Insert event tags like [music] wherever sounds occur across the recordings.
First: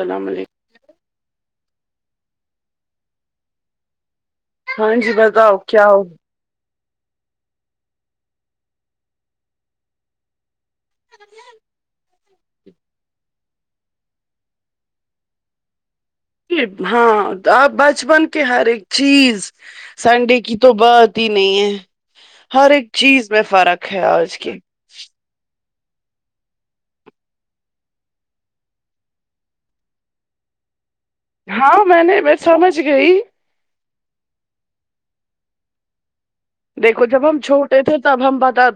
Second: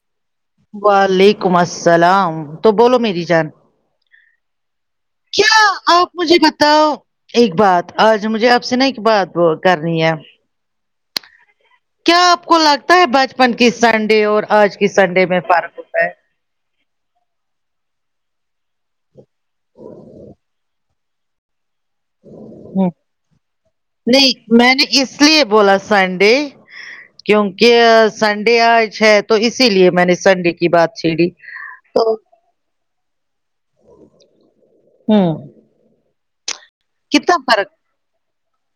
سلام علیکم وعلیکم السلام تو بولو میری جان ہاں جی کیا بتاؤ ہو آپ مجھے بتاؤ ایک بات آج مجھے آپ سے نا ایک بات کرنی ہے کیا آپ کو لگتا ہے بچپن کی سنڈے اور آج کی سنڈے میں فرق ہوتا ہے ہاں آپ بچپن کے ہر ایک چیز سنڈے کی تو بات نہیں ہے ہر ایک ہوں چیز میں فرق ہے آج کی نہیں میں نے کس لیے بولا سنڈے کیونکہ سنڈے آئے ہے تو اسی لیے میں نے سنڈے کی بات چھیڑی ہاں میں تو نے میں سمجھ گئی ہمم دیکھو جب ہم فرق چھوٹے تھے تب ہم بتا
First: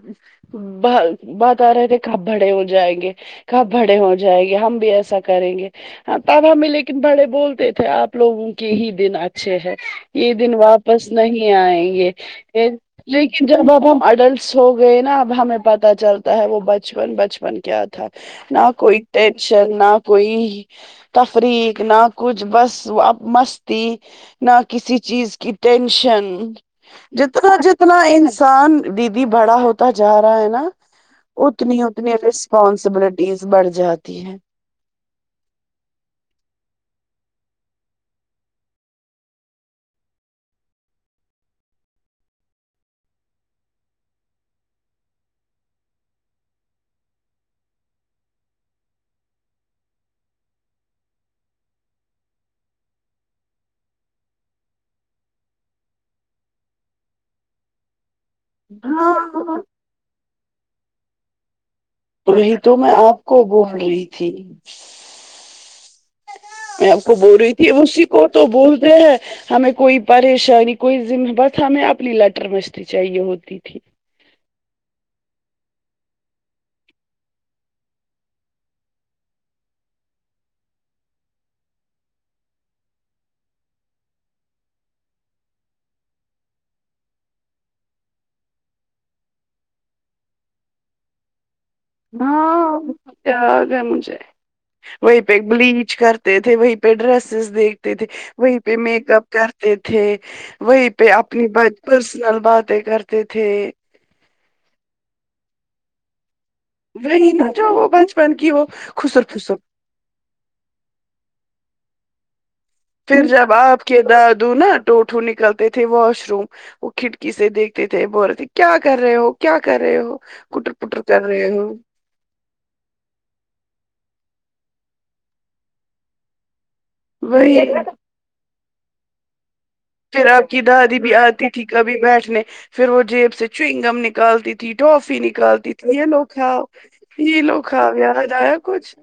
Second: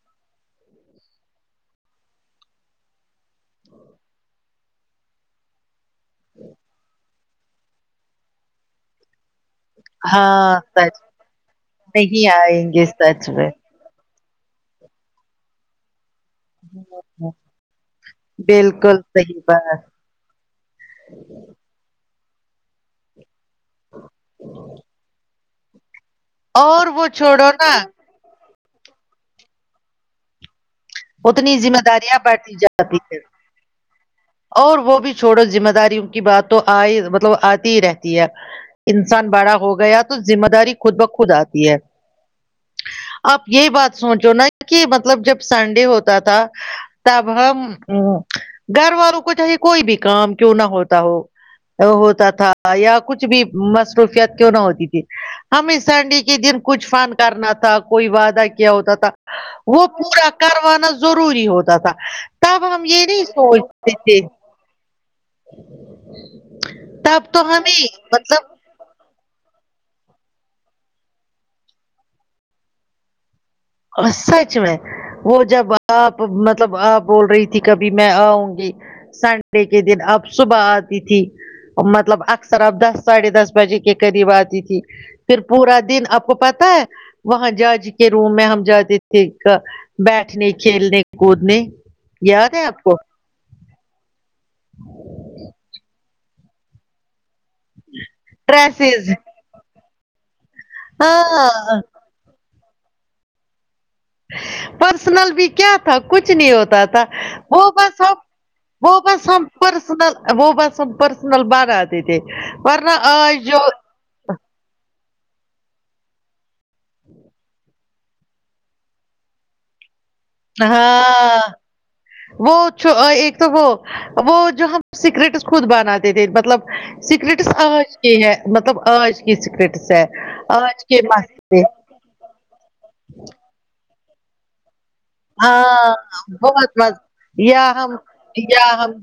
باتا رہے تھے کب بڑے ہو جائیں گے کب بڑے ہو جائےیں گے ہم بھی ایسا کریں گے ہاں تب ہمیں لیکن بڑے بولتے تھے آپ لوگوں کے ہی دن آچ اچھے ہے یہ دن ہاں سچ واپس نہیں آئیں گے نہیں آئیں گے سچ لیکن میں جب اب ہم اڈلٹس ہو گئے نا اب ہمیں پت چلتا تا ہے وہ بچپن بچپن کیا تھا نہ بالکل کوئی صحیح ٹینشن بات نہ کوئی تفریق نہ کچھ بس اب مستی نہ کسی چیز کی ٹینشن اور وہ چھوڑو جتنا نا جتنا انسان دیدی بڑا ہوتا جا رہا ہے نا ذمہ اتنی اتنی داریاں بڑھتی جاتی ہے رسپانسبلٹیز بڑھ جاتی ہے اور وہ بھی چھوڑو ذمہ داریوں کی بات تو آئے مطلب آتی ہی رہتی ہے انسان بڑا ہو گیا تو ذمہ داری خود بخود آتی ہے آپ یہ بات سوچو نا کہ مطلب جب سنڈے ہوتا تھا تب ہم گھر والوں کو چاہیے کوئی بھی کام کیوں نہ ہوتا ہو ہوتا تھا یا کچھ بھی مصروفیت کیوں نہ ہوتی تھی ہمیں سنڈے کے دن کچھ فن کرنا تھا کوئی وعدہ کیا ہوتا تھا وہ پورا کروانا ضروری ہوتا تھا وہی تب تو ہم میں یہ آپ نہیں کو بول سوچتے رہی تھے تھی میں اپ کو تب بول تو رہی تھی ہمیں وہ اسی کو مطلب تو بولتے ہیں ہمیں کوئی پریشانی کوئی ذمہ بس ہمیں اپنی لٹر مستی چاہیے ہوتی تھی سچ میں وہ جب آپ مطلب آپ بول رہی تھی کبھی میں آؤں گی سنڈے کے دن آپ صبح آتی تھی مطلب اکثر آپ دس ساڑھے دس بجے کے قریب آتی تھی پھر پورا دن آپ کو پتا ہے وہاں جاج کے روم میں ہم جاتے تھے بیٹھنے کھیلنے کودنے یاد ہے ہاں آپ کو یاد ہے مجھے وہیں پہ بلیچ کرتے تھے وہی پر ڈریسز دیکھتے تھے وہیں پہ ڈریسز میک اپ کرتے تھے وہیں پہ اپنی ہاں پرسنل باتیں کرتے تھے پرسنل بھی کیا تھا کچھ نہیں ہو تا تھا وہی نا وہ جو بس ہم بچپن کی وہ خسر بس ہم پھسر پرس نل وہ بس ہم پرسنل بارا دے تھے ورنہ پھر آج جب جو آپ کے دادو نا ٹوٹھو نکلتے تھے واش روم وہ کھڑکی سے دیکھ تے تھے بول تے تھے کیا کر رہے ہو کیا کر رہے ہو کٹر پٹر کر ہاں رہے ہو وہ ایک تو وہ وہ جو ہم سیکریٹس خود بناتے تھے مطلب سیکرٹس وہی آج کی ہے مطلب آج کی سیکرٹس ہے پھر آپ کی آج دادی کے بھی ماہ آتی تھی کبھی بیٹھنے پھر وہ جیب سے چرئگم نکالتی ٹوفی نکالتی ہاں تھ یہ لو کھاؤ بہت مز یہ لو کھاؤ یاد ایا کچھ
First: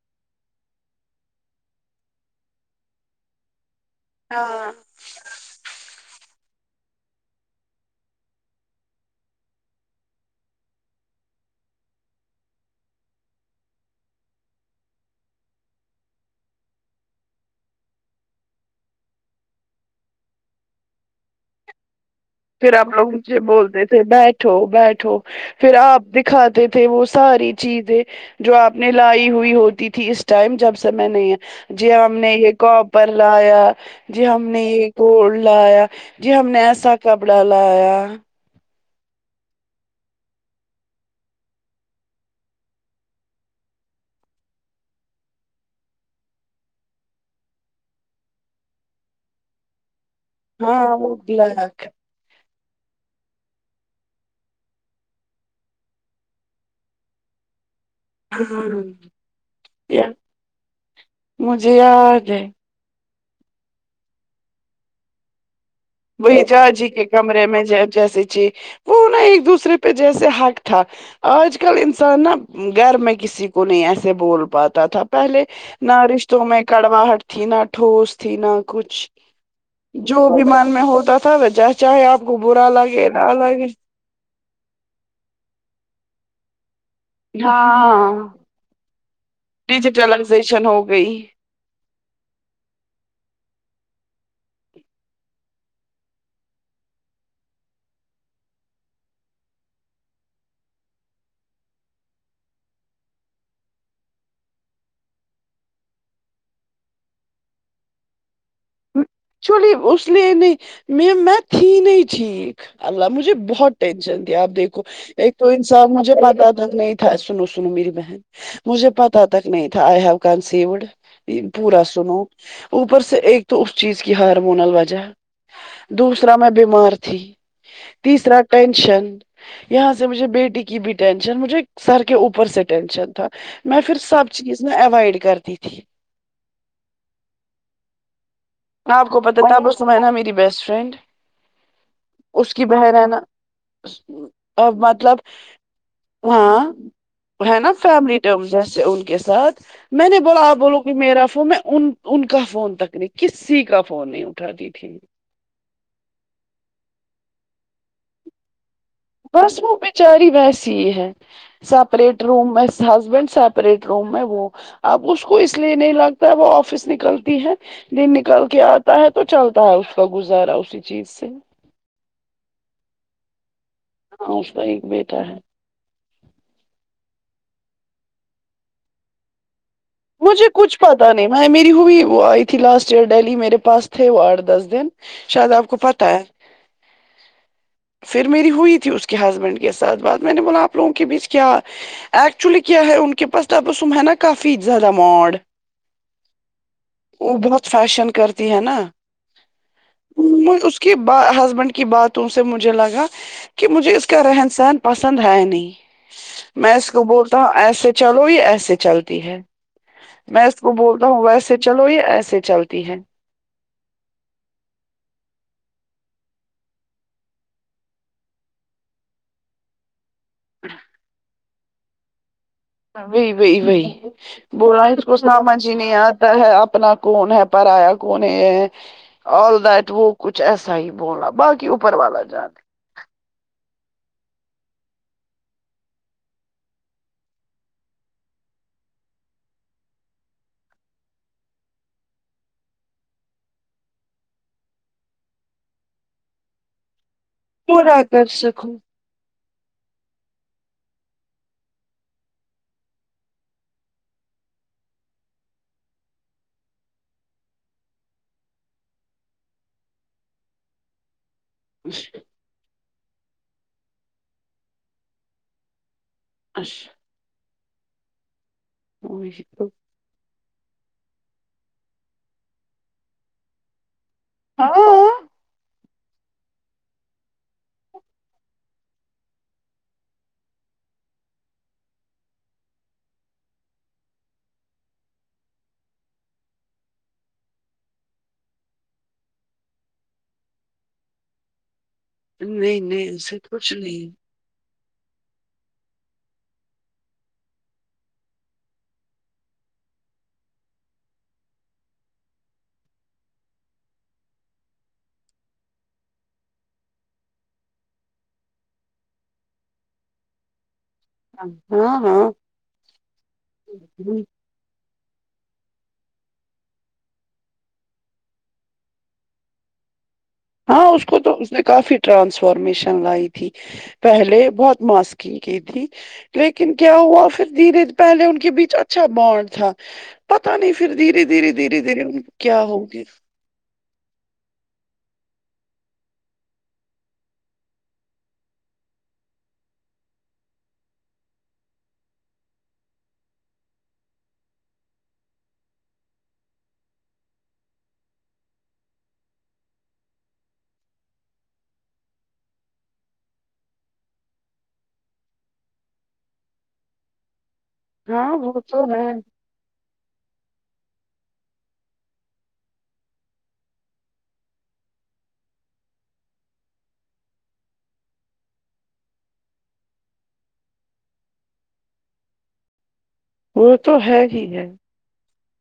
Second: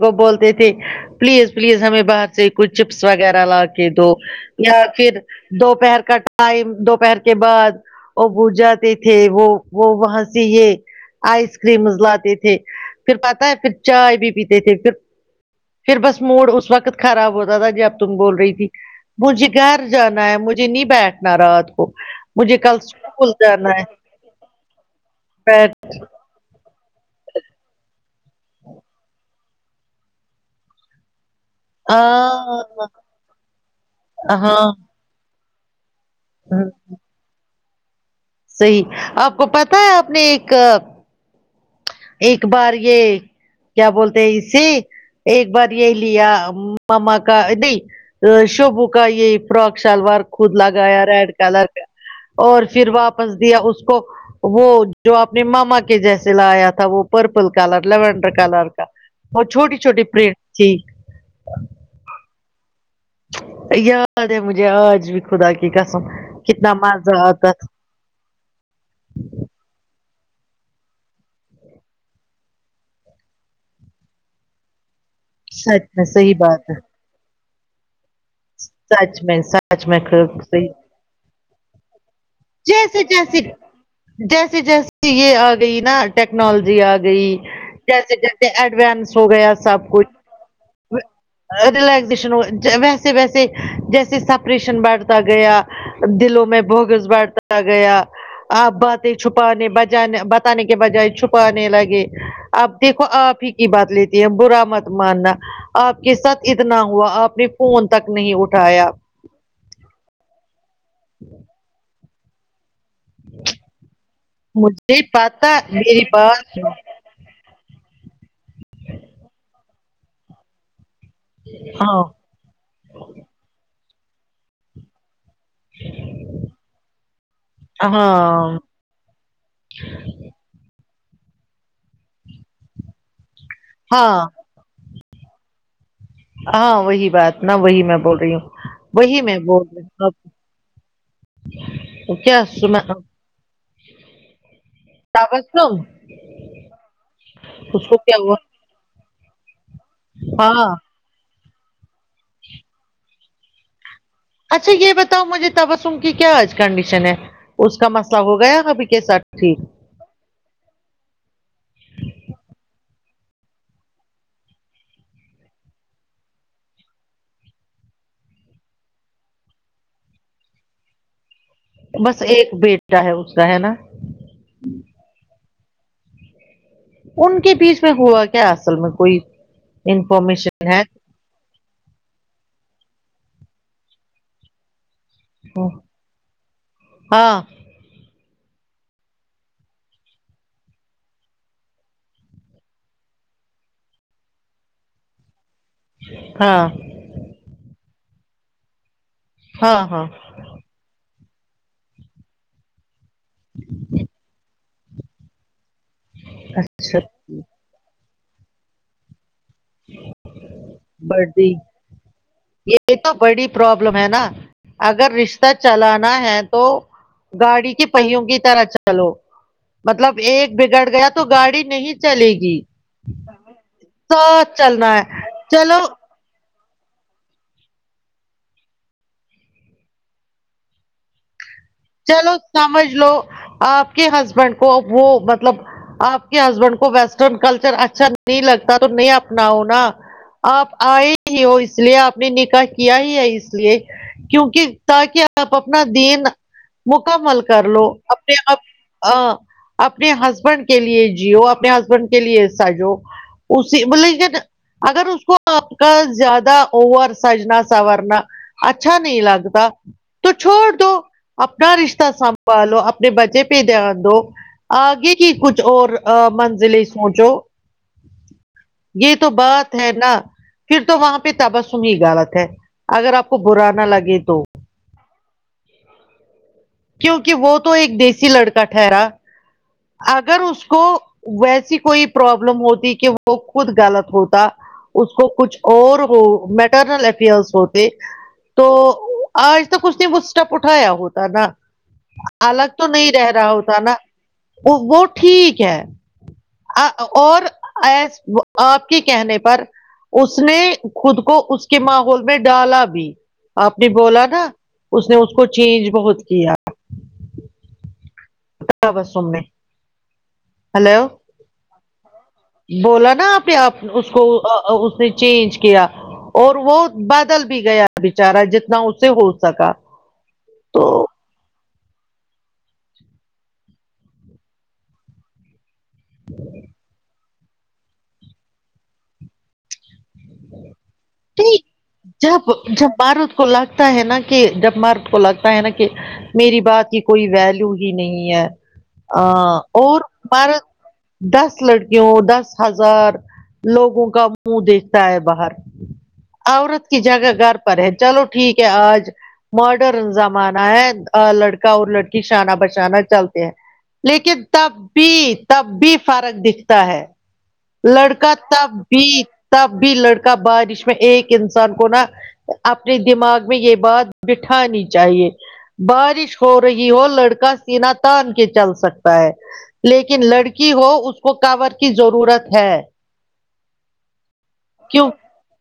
وہ بولتے تھے پلیز پلیز ہمیں باہر سے کچھ چپس وغیرہ لا کے دو ہاں یا پھر دوپہر کا ٹائم دوپہر کے بعد وہ بج جاتے تھے وہ وہ وہاں جی یہ آئس کریمز لاتے تھے پھر پتہ ہے پھر چائے بھی پیتے تھے پھر پھر بس موڈ اس وقت خراب ہوتا تھا جب تم بول رہی تھی مجھے گھر جانا ہے مجھے نہیں بیٹھنا رات کو مجھے پھر کل آپ لوگ اسکول مجھے جانا ہے بولتے تھے بیٹھو بیٹھو بیٹھ پھر آپ دکھاتے تھے وہ ساری چیزیں جو آپ نے لائی ہوئی ہوتی تھی اس ٹائم جب سے میں نہیں جی ہم نے یہ ہاں کاپر لایا جی ہم نے ہاں یہ گولڈ لایا جی ہم نے ایسا کپڑا لایا صحیح آپ کو پتا ہے آپ نے ایک ایک بار یہ کیا بولتے ہے اسے ایک بار یہ لیا ماما کا نہیں ا شبو کا یہ فراک شلوار خود ہاں لگایا وہ ریڈ کلر بلیک اور پھر واپس دیا اس کو وہ جو اپنے ماما کے جیسے لایا تھا وہ پرپل کلر لیونڈر ہاں کلر کا اور چھوٹی چھوٹی [unintelligible] تھی مجھے یاد ہے یاد ہے مجھے آج بھی خدا کی قسم وہی جا کتنا جی کے مزہ کمرے آتا میں تھا جے- جیسے کی وہ نا ایک دوسرے پہ جیسے حق تھا آج کل انسان نا گھر میں کسی کو نہیں ایسے بول پاتا تھا پہلے سچ نہ میں صحیح رشتوں میں بات ہے کڑواہٹ تھی نہ ٹھوس تھی نہ کچھ سچ میں سچ میں جو بیمار صحیح ہوتا تھا جب چاہے آپ کو برا لگے نہ لگے جیس جیسے یہ آ گئی نا ٹیکنالوجی آ گ گئی ہاں جیسے جیسے ایڈوانس ہو گیا سب کچھ ڈیجیٹلائزیشن ہو گئی ریلیکزیشن ہو ویسے ویسے جیسے سپریشن بڑھتا گیا دلو میں بگس بیٹھ تا گیا آپ باتیں چھپانے بجانے بتانے کے بجائے چھپانے لگے اب دیکھو آپ ہی کی بات لیتی ہوں برا مت ماننا آپ کے ساتھ اتنا ہوا آپ نے فون تک نہیں اٹھایا چلیے اس لیے نہیں میں میں تھی نہیں ٹھیک اللہ بہت ٹینشن تھی اب دیکھو مجھے ایک تو پتا انسان میری مجھے پتا بات تھا نہیں سنو سنو میری بہن مجھے پتا تک نہیں تھا ائی ہوے کونصفڈ پورا ہاں سنو اوپر سے ایک تو اس چیز کی ہارمونل وجہ دوسرا میں بیمار تھی تیسرا ہاں ٹینشن یہاں سے مجھے بیٹی کی بھی ٹینشن مجھے سر کے اوپر سے ٹینشن تھا میں پھر سب ہاں چیز نہ اوائڈ کرتی تھی ہاں وہی بات نا وہی میں بول رہی ہوں آپ وہی کو میں پتہ بول تب س رہی میں ہوں نا میری بیسٹ فرینڈ اب کیا اس کی سنا بہن ہے نا مطلب تبسم ہاں ہے نا اس کو کیا فیملی ہوا ٹائم جیسے ان کے ساتھ میں نے بولا آپ ہاں بولو کہ میرا فون میں ان کا فون تک نہیں کسی کا فون نہیں اٹھاتی اچھا یہ تھی بتاؤ مجھے تبسم کی کیا آج کنڈیشن ہے اس کا مسئلہ ہو گیا ابھی کے ساتھ بس ٹھیک وہ بچاری ویسی ہی ہے سیپریٹ روم میں ہسبینڈ سیپریٹ روم میں وہ اب اس کو اس لیے نہیں لگتا ہے وہ آفس نکلتی ہے دن نکل کے آتا ہے تو چلتا ہے اس کا گزارا اسی چیز سے بس ایک بیٹا ہے اسکا ہے نا ہاں اسکا ایک بیٹا ہے ان کے بیچ میں ہوا کیا اصل میں کوئی مجھے انفارمیشن کچھ ہے پتا نہیں میں میری ہوئی وہ آئی تھی لاسٹ ایئر ڈہلی میرے پاس تھے وہ آٹھ دس دن شاید آپ کو پتا ہے ہاں پھر میری ہوئی تھی اس کے ہسبینڈ کے ساتھ بات میں نے بولا آپ لوگوں کے بیچ کیا ایکچولی کیا ہے ان کے پاس تبسم ہے نا کافی زیادہ ما ڈ ہاں وہ بہت فیشن کرتی ہے نا ہاں ہاں اس کی ہسبینڈ کی باتوں سے مجھے لگا کہ مجھے اس کا رہن سہن پسند ہے نہیں میں اس اچھا کو بولتا ہوں ایسے چلو یہ ایسے چلتی ہے میں اس کو بولتا ہوں بڑی ویسے چلو یہ ایسے چلتی یہ ہے تو بڑی پرابلم ہے نا اگر رشتہ چلانا ہے تو گاڑی کی پہیوں کی طرح چلو مطلب ایک بگڑ گیا تو گاڑی نہیں چلے گی ہاں وہی وہی وہی ساتھ بولا چلنا اس کو ہے ماما جی چلو نے آ ج لگتا ہے اپنا کون ہے پرار یا کون ہے ال رائٹ ہو کچھ ایسا ہی بولا باقی وہ چلو سمجھ لو آپ کے ہسبینڈ کو وہ مطلب آپ کے ہسبینڈ کو ویسٹرن کلچر اچھا نہیں لگتا تو نہیں اپناؤ نا آپ آئے ہی ہو اس لیے آپ نے نکاح کیا ہی ہے اس لیے کیونکہ تاکہ آپ اپنا دین مکمل کر لو پورا کر اپنے آپ سکوں ا اپنے ہسبینڈ کے لیے جیو اپنے ہسبینڈ کے لیے سجو اسی مطلب کیا اگر اس کو آپ کا زیادہ اوور سجنا سورنا اچھا نہیں لگتا تو چھوڑ دو اپنا رشتہ سنبھالو اپنے بچے پہ دھیان دو آگے کی کچھ اور منزلیں اچھا سوچو یہ تو بات ہے نا پھر تو وہاں پہ تبسم ہی غلط ہے اگر آپ کو برا نا لگے تو ہاں کیونکہ وہ تو ایک دیسی لڑکا ٹھہرا اگر اس کو ویسی کوئی پرابلم ہوتی کہ وہ خود غلط ہوتا اس کو کچھ اور وہ میٹرنل افیئرس ہوتے تو آج تک اس نے وہ اسٹیپ اٹھایا ہوتا نا الگ تو نہیں رہ ایسے رہا کچھ ہوتا نا نہیں وہ ٹھیک ہے اور ای آپ کے کہنے پر اس نے خود کو اس کے ماحول میں ڈالا بھی آپ نے بولا نا اس نے اس کو چینج بہت کیا تبسم نے ہیلو ہاں ہاں بولا نا آپ نے اپ اس کو اس نے چینج کیا اور وہ بدل بھی گیا بیچارہ جتنا اسے ہو سکا ہاں اس کو تو اس نے کافی ٹرانسفارمیشن لائی تھی پہلے بہت ماسکی کی تھی لیکن کیا ہوا پھر دھیرے پہلے ان کے بیچ اچھا بانڈ تھا پتا نہیں پھر دھیرے دھیرے دھیرے دھیرے ان کو جب کیا جب ہوگیا مارت کو لگتا ہے نا کہ جب مرد کو لگتا ہے نا کہ میری بات کی کوئی ویلو ہی نہیں ہے ا اور مار دس لڑکیوں دس ہزار لوگوں کا منہ دیکھتا ہے باہر عورت کی جگہ گھر پر ہے چلو ٹھیک ہے آج ماڈرن زمانہ ہے لڑکا اور لڑکی شانہ بشانہ چلتے ہیں لیکن تب بھی تب بھی فرق دکھتا ہے لڑکا ہاں وہ تب تو بھی ہے تب بھی لڑکا بارش ایک انسان کو نا اپنے دماغ میں یہ بات بٹھانی چاہیے بارش ہو رہی ہو لڑکا سیناتان کے چل سکتا ہے لیکن لڑکی ہو اس کو کور کی ضرورت ہے وہ تو ہے ہی ہے کیوں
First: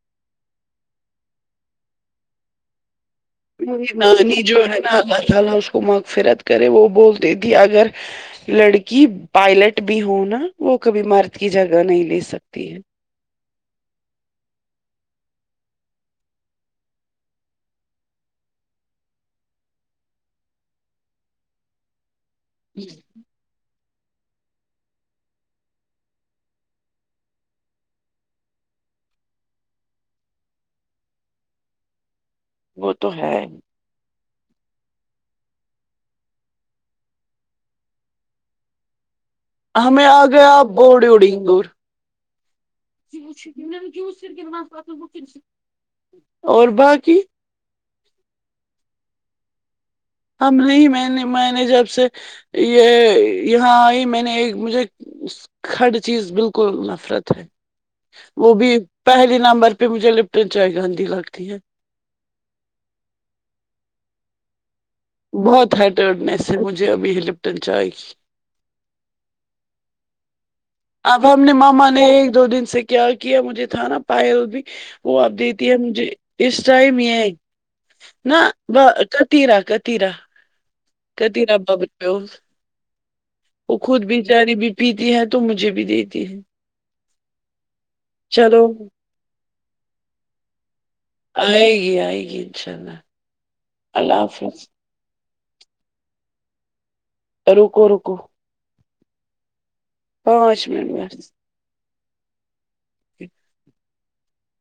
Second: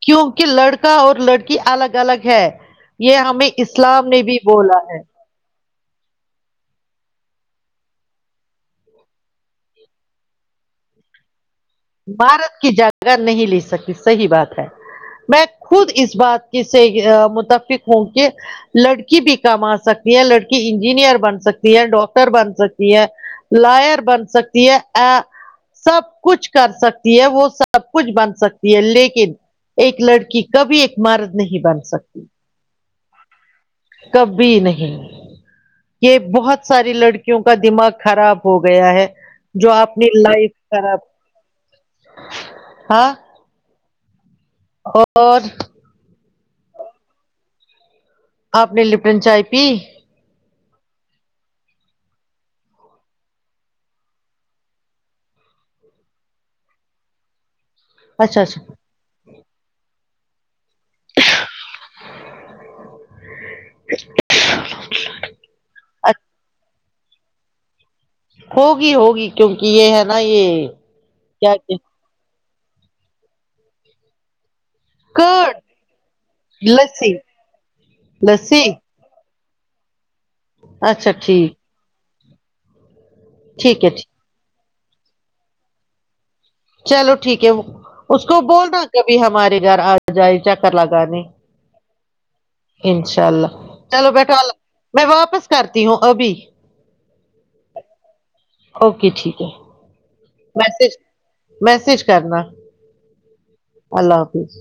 کیونکہ لڑکا اور لڑکی الگ الگ ہے یہ ہم میں اسلام نے بھی بولا ہے جی اللہ اس کو مغفرت کرے وہ بولتی تھی اگر لڑکی پائلٹ بھی ہو نا وہ کبھی مر کی جگہ نہیں برات کی جگہ نہیں لے سکتی صحیح بات ہے میں خود اس بات کی سے متفق ہوں کہ لڑکی بھی کما سکتی ہے لڑکی انجینئر بن سکتی ہے ڈاکٹر بن سکتی ہے لائر بن سکتی ہے ا سب کچھ کر سکتی ہے وہ سب کچھ بن سکتی ہے لیکن ایک لڑکی کبھی ایک مرد نہیں بن سکتی وہ تو ہے کبھی نہیں یہ بہت ساری لڑکیوں کا دماغ خراب ہو گیا ہے جو ہمیں آپنی آ لائف گیا خراب بورڈ اڈنگ ہاں اور اور باجی آپ نے لپٹن چائے پی ہم نہیں میں نے میں نے جب سے یہ یہاں آئی میں نے ایک مجھے اس کھڈ چیز بالکل نفرت ہے اچھا وہ بھی اچھا پہلی نمبر پہ مجھے لپٹن چائے گندی لگتی ہے [unintelligible] بہت ہائٹرٹنیس ہے مجھے ابھی ہی لپٹن چائے کی ہوگی ہوگی کیونکہ یہ ہے نا یہ اب ہم نے کیا ماما نے ایک دو دن سے کیا کیا مجھے تھا نا پائے ر بھی وہ اب کٹ دیتی ہے مجھے اس ٹائم لسی یہ نہ لسی تو ادر کتیرا کتیرا اچھا ٹھیک کتیرا ببر ہو وہ ٹھیک ہے خود ٹھیک بچاری بھی پیتی ہے تو مجھے بھی دیتی ہے چلو ٹھیک ہے اس کو بول چلو نا کبھی ہمارے گھر آ جائے چکر لگانے آئے گی آئے گی ان شاء اللہ انشاء اللہ چلو اللہ بیٹا حافظ [unintelligible] میں واپس کرتی ہوں ابھی رکو رکو اوکے ٹھیک ہے پانچ منٹ بس میسیج کرنا اللہ حافظ